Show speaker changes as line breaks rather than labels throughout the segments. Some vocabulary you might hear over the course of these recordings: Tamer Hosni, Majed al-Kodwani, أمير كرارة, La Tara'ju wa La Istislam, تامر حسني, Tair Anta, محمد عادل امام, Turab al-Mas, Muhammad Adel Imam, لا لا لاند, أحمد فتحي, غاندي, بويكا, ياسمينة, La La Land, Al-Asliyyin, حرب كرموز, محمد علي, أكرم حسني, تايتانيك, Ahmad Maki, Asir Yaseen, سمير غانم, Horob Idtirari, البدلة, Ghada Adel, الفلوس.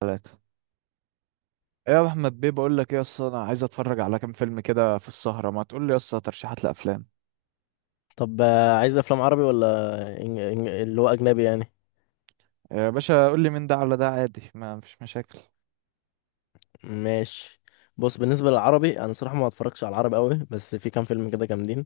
ثلاثة. ايه يا احمد بيه، بقول لك ايه اصلا؟ انا عايز اتفرج على كام فيلم كده في السهرة، ما تقول لي اصلا ترشيحات لافلام.
طب عايز افلام عربي ولا اللي هو اجنبي يعني.
يا باشا قول لي مين ده على ده، عادي ما فيش مشاكل.
ماشي. بص، بالنسبه للعربي انا صراحه ما اتفرجش على العربي قوي، بس في كام فيلم كده جامدين.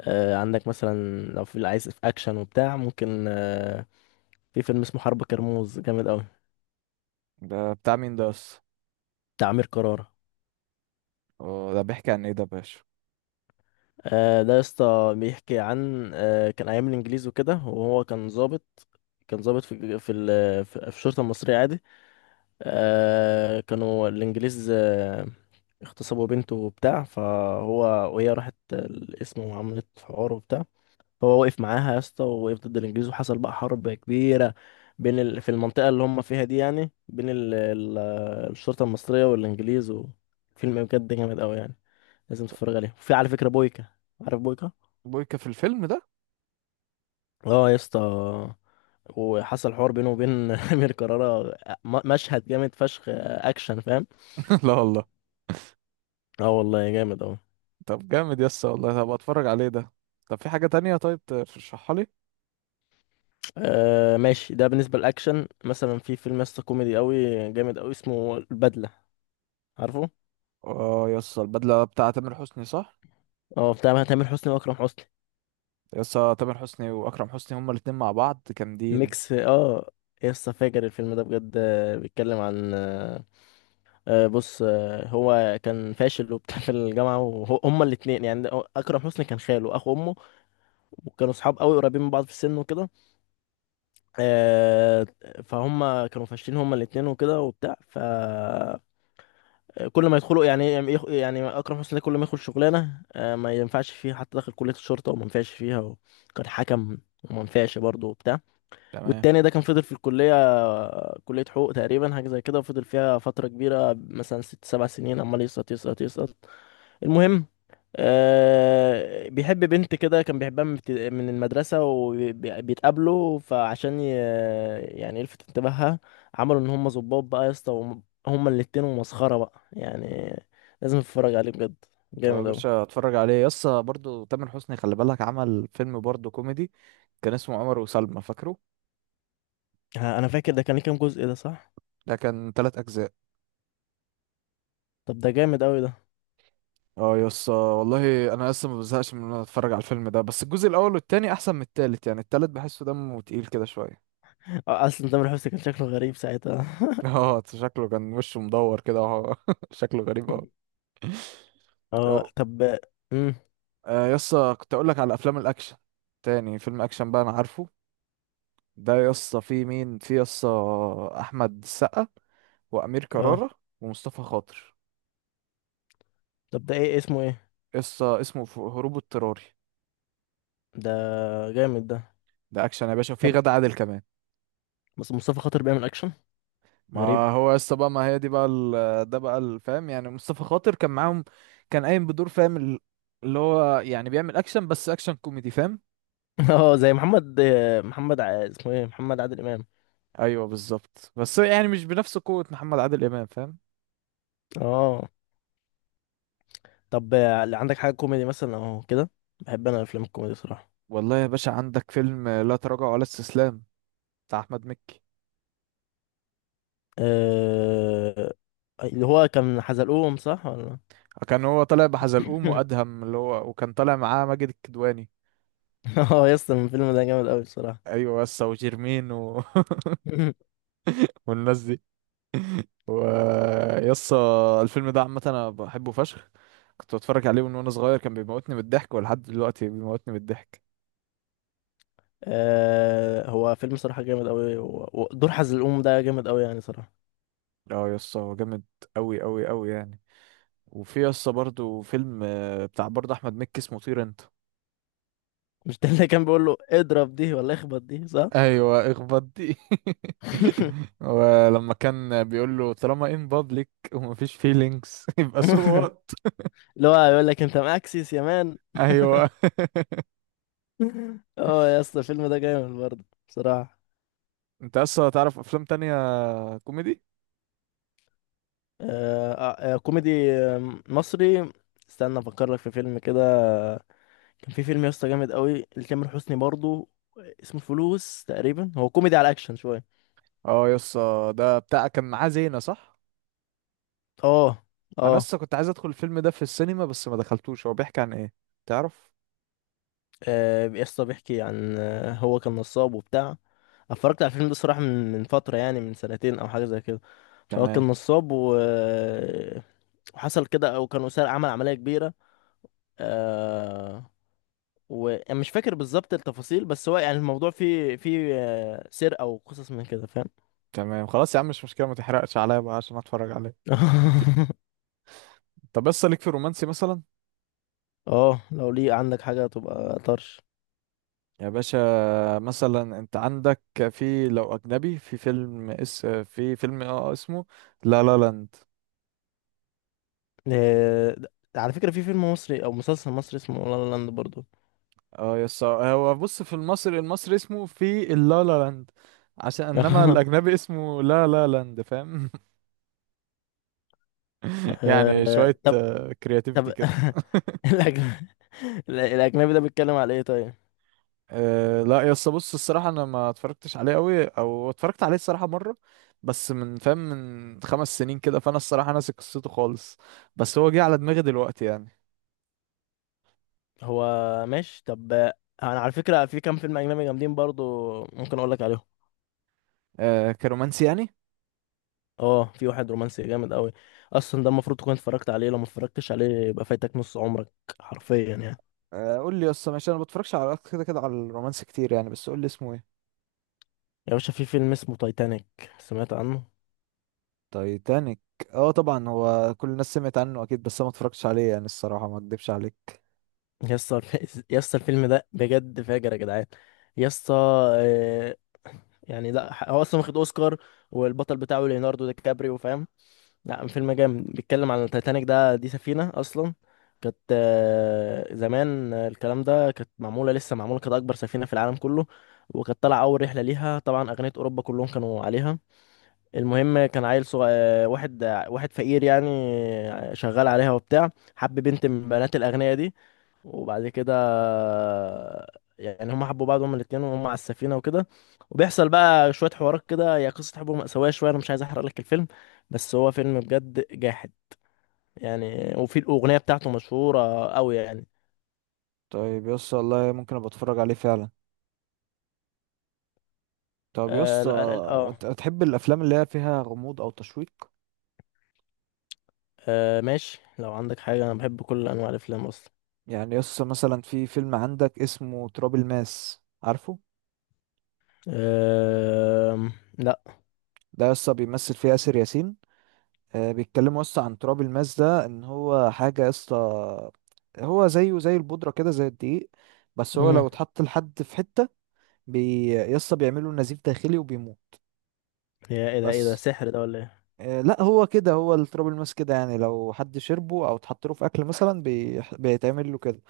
آه، عندك مثلا لو في اللي عايز في اكشن وبتاع ممكن، في فيلم اسمه حرب كرموز، جامد قوي،
ده بتاع مين ده اصلا؟
بتاع امير كرارة.
أه، ده بيحكي عن ايه ده يا باشا؟
ده يا اسطى بيحكي عن، كان ايام الانجليز وكده، وهو كان ضابط. كان ضابط في في ال... في في الشرطه المصريه عادي. كانوا الإنجليز، اغتصبوا بنته وبتاع، فهو، وهي راحت القسم وعملت حوار وبتاع. هو وقف معاها يا اسطى، ووقف ضد الإنجليز، وحصل بقى حرب كبيرة في المنطقة اللي هم فيها دي، يعني الشرطة المصرية والإنجليز. وفيلم بجد جامد أوي يعني، لازم
طب.
تتفرج عليه. وفي على فكرة بويكا. عارف بويكا؟
بويكا في الفيلم ده؟
اه يا اسطى. وحصل حوار بينه وبين أمير كرارة. مشهد جامد فشخ، آه، أكشن فاهم؟
لا والله.
اه والله جامد أوي.
طب جامد يسا والله، طب اتفرج عليه ده. طب في حاجة تانية، طيب ترشحها لي.
آه ماشي، ده بالنسبة للأكشن. مثلا في فيلم يسطا كوميدي أوي، جامد أوي، اسمه البدلة. عارفه؟
اه يسا، البدلة بتاع تامر حسني صح؟
اه، بتاع تامر حسني وأكرم حسني.
يسا تامر حسني واكرم حسني هما الاتنين مع بعض جامدين.
ميكس اه. يسطا فاجر الفيلم ده بجد، آه، بيتكلم عن، بص، هو كان فاشل وبتاع في الجامعة، وهما الاتنين يعني أكرم حسني كان خاله أخو أمه، وكانوا صحاب أوي قريبين من بعض في السن وكده. آه. فهم كانوا فاشلين هما الاتنين وكده وبتاع. ف كل ما يدخلوا، يعني اكرم حسني ده كل ما يدخل شغلانه، آه، ما ينفعش فيها. حتى داخل كليه الشرطه وما ينفعش فيها، وكان حكم، وما ينفعش برضه وبتاع.
تمام.
والتاني ده كان فضل في الكليه، آه، كليه حقوق تقريبا، حاجه زي كده، وفضل فيها فتره كبيره مثلا 6 7 سنين، عمال يسقط يسقط يسقط. المهم، آه، بيحب بنت كده، كان بيحبها من المدرسة وبيتقابلوا، فعشان يعني يلفت انتباهها، عملوا ان هم ظباط بقى يا اسطى، هما الاتنين، ومسخرة بقى يعني. لازم تتفرج عليه بجد.
طب يا
جامد اوي.
باشا اتفرج عليه يسا، برضو تامر حسني خلي بالك عمل فيلم برضو كوميدي، كان اسمه عمر وسلمى، فاكره؟
ها، انا فاكر ده كان ليه كام جزء ده صح؟
ده كان 3 اجزاء.
طب ده جامد اوي ده.
اه يسا والله انا لسه ما بزهقش من ان انا اتفرج على الفيلم ده، بس الجزء الاول والتاني احسن من التالت، يعني التالت بحسه دمه تقيل كده شويه.
آه، اصلا تامر حسني كان شكله غريب ساعتها
اه شكله كان وشه مدور كده، وهو شكله غريب اوي. اه
اه طب. امم
يسا كنت اقول لك على افلام الاكشن. تاني فيلم اكشن بقى انا عارفه، ده يسا في مين، في يسا احمد السقا وامير
اه
كرارة ومصطفى خاطر.
طب، ده ايه اسمه ايه؟
قصه اسمه هروب اضطراري.
ده جامد ده.
ده اكشن يا باشا، وفيه
طب
غادة عادل كمان.
بس مصطفى خاطر بيعمل اكشن؟ غريب.
ما هو قصه بقى، ما هي دي بقى ده بقى الفهم، يعني مصطفى خاطر كان معاهم. كان قايم بدور، فاهم اللي هو يعني بيعمل اكشن، بس اكشن كوميدي فاهم.
اه، زي محمد. اسمه ايه؟ محمد عادل امام.
ايوه بالظبط، بس يعني مش بنفس قوه محمد عادل امام فاهم.
اه، طب، عندك حاجه كوميدي مثلا او كده؟ بحب انا الافلام الكوميدي صراحه.
والله يا باشا عندك فيلم لا تراجع ولا استسلام، بتاع احمد مكي.
أه... اللي هو كان حزلقوم صح ولا؟
كان هو طالع بحزلقوم وادهم، اللي هو وكان طالع معاه ماجد الكدواني.
اه، يس الفيلم ده جامد قوي الصراحه.
ايوه، بس وجيرمين والناس دي. ويسا الفيلم ده عامة أنا بحبه فشخ، كنت بتفرج عليه من وأنا صغير، كان بيموتني من الضحك، ولحد دلوقتي بيموتني من الضحك.
هو فيلم صراحه جامد قوي، ودور حزلقوم ده جامد قوي يعني صراحه.
اه يسا هو جامد أوي أوي أوي يعني. وفي يسا برضو فيلم، بتاع برضه أحمد مكي، اسمه طير أنت.
مش ده اللي كان بيقول له اضرب دي ولا اخبط دي صح؟
أيوة، اخبط دي. ولما كان بيقول له طالما ان بابليك ومفيش فيلينجز يبقى سو وات.
اللي هو يقول لك انت مأكسس يا مان.
أيوة.
اه يا اسطى الفيلم ده جامد برضه بصراحة.
أنت يسا تعرف أفلام تانية كوميدي؟
آه، آه، آه، كوميدي، آه، مصري. استنى افكر لك في فيلم كده. كان في فيلم يا اسطى جامد قوي لتامر حسني برضه، اسمه الفلوس تقريبا. هو كوميدي على اكشن شوية.
اه يسا ده بتاع كان معاه زينة صح؟
اه.
انا
اه.
لسه كنت عايز ادخل الفيلم ده في السينما، بس ما دخلتوش، هو بيحكي عن ايه تعرف؟
آه، يا اسطى بيحكي عن، آه، هو كان نصاب وبتاع. اتفرجت على الفيلم ده الصراحة من فترة، يعني من سنتين او حاجة زي كده. فهو كان
تمام.
نصاب و... آه، وحصل كده، او كانوا سرق، عمل عملية كبيرة. آه. وانا مش فاكر بالظبط التفاصيل، بس هو يعني الموضوع فيه، آه، سرقة وقصص من كده فاهم.
تمام خلاص يا عم، مش مشكله، ما تحرقش عليا بقى عشان اتفرج عليه. طب بس ليك في الرومانسي مثلا؟
اه، لو ليه عندك حاجة تبقى طرش.
يا باشا مثلا انت عندك، في لو اجنبي، في فيلم اس، في فيلم اه اسمه لا لا لاند.
آه، د- على فكرة في فيلم مصري او مسلسل مصري اسمه لا لا لاند برضو.
اه يس هو بص، في المصري المصري اسمه في اللا لا لاند، عشان انما الاجنبي اسمه لا لا لاند فاهم. يعني
آه،
شويه
طب. طب
كرياتيفيتي كده.
الأجن- الاجنبي ده بيتكلم على ايه طيب؟
أه لا يا اسطى بص، الصراحه انا ما اتفرجتش عليه قوي، او اتفرجت عليه الصراحه مره، بس من فاهم من 5 سنين كده، فانا الصراحه ناسي قصته خالص، بس هو جه على دماغي دلوقتي يعني.
هو ماشي طب، آه، انا على فكرة في كام فيلم اجنبي جامدين برضو ممكن اقول لك عليهم.
أه كرومانسي يعني.
اه، في واحد رومانسي جامد قوي. اصلا ده المفروض تكون اتفرجت عليه، لو ما اتفرجتش عليه يبقى فايتك نص عمرك، حرفيا يعني.
أه قول لي يا اسطى ماشي، انا ما بتفرجش على كده كده على الرومانسي كتير يعني، بس قول لي اسمه ايه.
يا باشا في فيلم اسمه تايتانيك، سمعت عنه؟
تايتانيك. اه طبعا هو كل الناس سمعت عنه اكيد، بس انا ما اتفرجتش عليه يعني، الصراحه ما اكدبش عليك.
يسطا يسطا الفيلم ده بجد فاجر يا جدعان. يسطا، آه، يعني، لا ح- هو اصلا واخد اوسكار، والبطل بتاعه ليوناردو دي كابريو فاهم. لا، فيلم جامد، بيتكلم عن التايتانيك. ده دي سفينة أصلا، كانت، آه، زمان، آه، الكلام ده كانت معمولة، لسه معمولة، كانت أكبر سفينة في العالم كله. وكانت طالعة أول رحلة ليها، طبعا أغنية أوروبا كلهم كانوا عليها. المهم، كان عيل صغير واحد، آه، واحد فقير يعني، آه، شغال عليها وبتاع. حب بنت من بنات الأغنياء دي. وبعد كده يعني هما حبوا بعض هما الاتنين، وهم على السفينة وكده. وبيحصل بقى شوية حوارات كده. هي قصة حب مأساوية شوية، أنا مش عايز أحرق لك الفيلم. بس هو فيلم بجد جاحد يعني. وفي الأغنية بتاعته مشهورة أوي يعني.
طيب يا اسطى والله ممكن ابقى اتفرج عليه فعلا. طب يا
آه،
اسطى
لا لا لا، آه،
انت بتحب الافلام اللي هي فيها غموض او تشويق؟
آه ماشي، لو عندك حاجة أنا بحب كل أنواع الأفلام أصلا.
يعني يسطا مثلا في فيلم عندك اسمه تراب الماس، عارفه؟
آه لا.
ده يسطا بيمثل فيه آسر ياسين. آه بيتكلموا يسطا عن تراب الماس ده، ان هو حاجة يسطا، هو زيه زي البودرة كده، زي الدقيق، بس هو
مم.
لو اتحط لحد في حتة يسطا بيعمله نزيف داخلي وبيموت.
يا إيه ده، إيه ده
بس
سحر ده ولا إيه؟
آه لا هو كده، هو التراب الماس كده يعني لو حد شربه او اتحط له في اكل مثلا بيتعمل له كده.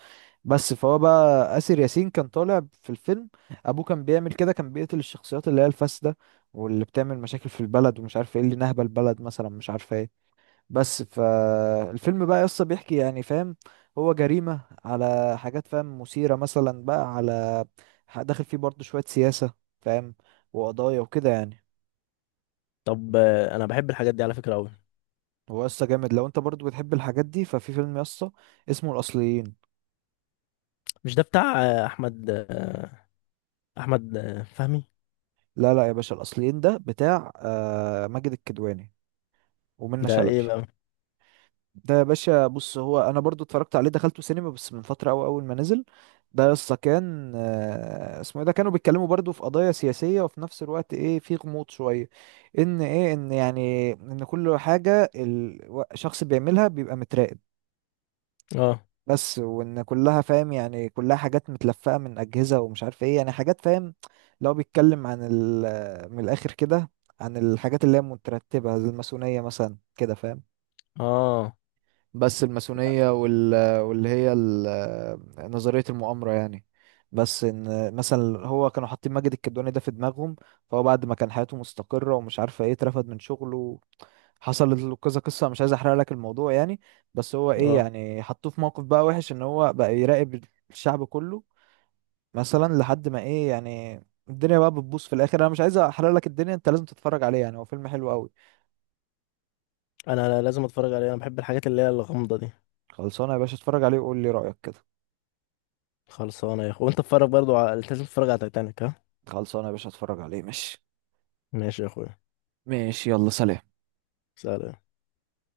بس فهو بقى آسر ياسين كان طالع في الفيلم، ابوه كان بيعمل كده، كان بيقتل الشخصيات اللي هي الفاسدة، واللي بتعمل مشاكل في البلد ومش عارف ايه، اللي نهبة البلد مثلا مش عارف ايه. بس فالفيلم بقى يسطا بيحكي يعني فاهم، هو جريمة على حاجات فاهم مثيرة مثلا بقى على، داخل فيه برضه شوية سياسة فاهم وقضايا وكده يعني.
طب، أنا بحب الحاجات دي على فكرة أوي.
هو يسطا جامد، لو انت برضه بتحب الحاجات دي ففي فيلم يسطا اسمه الأصليين.
مش ده بتاع أحمد، أحمد، فهمي؟
لا لا يا باشا، الأصليين ده بتاع ماجد الكدواني ومنة
ده إيه
شلبي.
بقى؟
ده يا باشا بص، هو انا برضو اتفرجت عليه دخلته سينما، بس من فتره قوي اول ما نزل. ده يسطا كان اسمه ايه ده، كانوا بيتكلموا برضو في قضايا سياسيه، وفي نفس الوقت ايه في غموض شويه، ان ايه ان يعني ان كل حاجه الشخص بيعملها بيبقى متراقب،
اه.
بس وان كلها فاهم يعني كلها حاجات متلفقه من اجهزه ومش عارف ايه يعني حاجات فاهم. لو بيتكلم عن ال من الاخر كده، عن الحاجات اللي هي مترتبه زي الماسونيه مثلا كده فاهم.
اه.
بس الماسونية نظرية المؤامرة يعني. بس ان مثلا هو كانوا حاطين ماجد الكدواني ده في دماغهم، فهو بعد ما كان حياته مستقرة ومش عارفة ايه اترفد من شغله، حصلت له كذا قصة، مش عايز احرق لك الموضوع يعني. بس هو ايه
اه.
يعني حطوه في موقف بقى وحش، ان هو بقى يراقب الشعب كله مثلا، لحد ما ايه يعني الدنيا بقى بتبوظ في الاخر، انا مش عايز احرق لك الدنيا، انت لازم تتفرج عليه يعني، هو فيلم حلو قوي.
أنا لازم اتفرج عليه، انا بحب الحاجات اللي هي الغامضه دي.
خلصانه يا باشا اتفرج عليه وقول لي رأيك كده.
خلصانه يا اخو، وانت اتفرج برضو لازم تتفرج على تايتانيك، ها؟
خلصانه يا باشا اتفرج عليه ماشي.
ماشي يا اخويا.
ماشي يلا سلام.
سلام.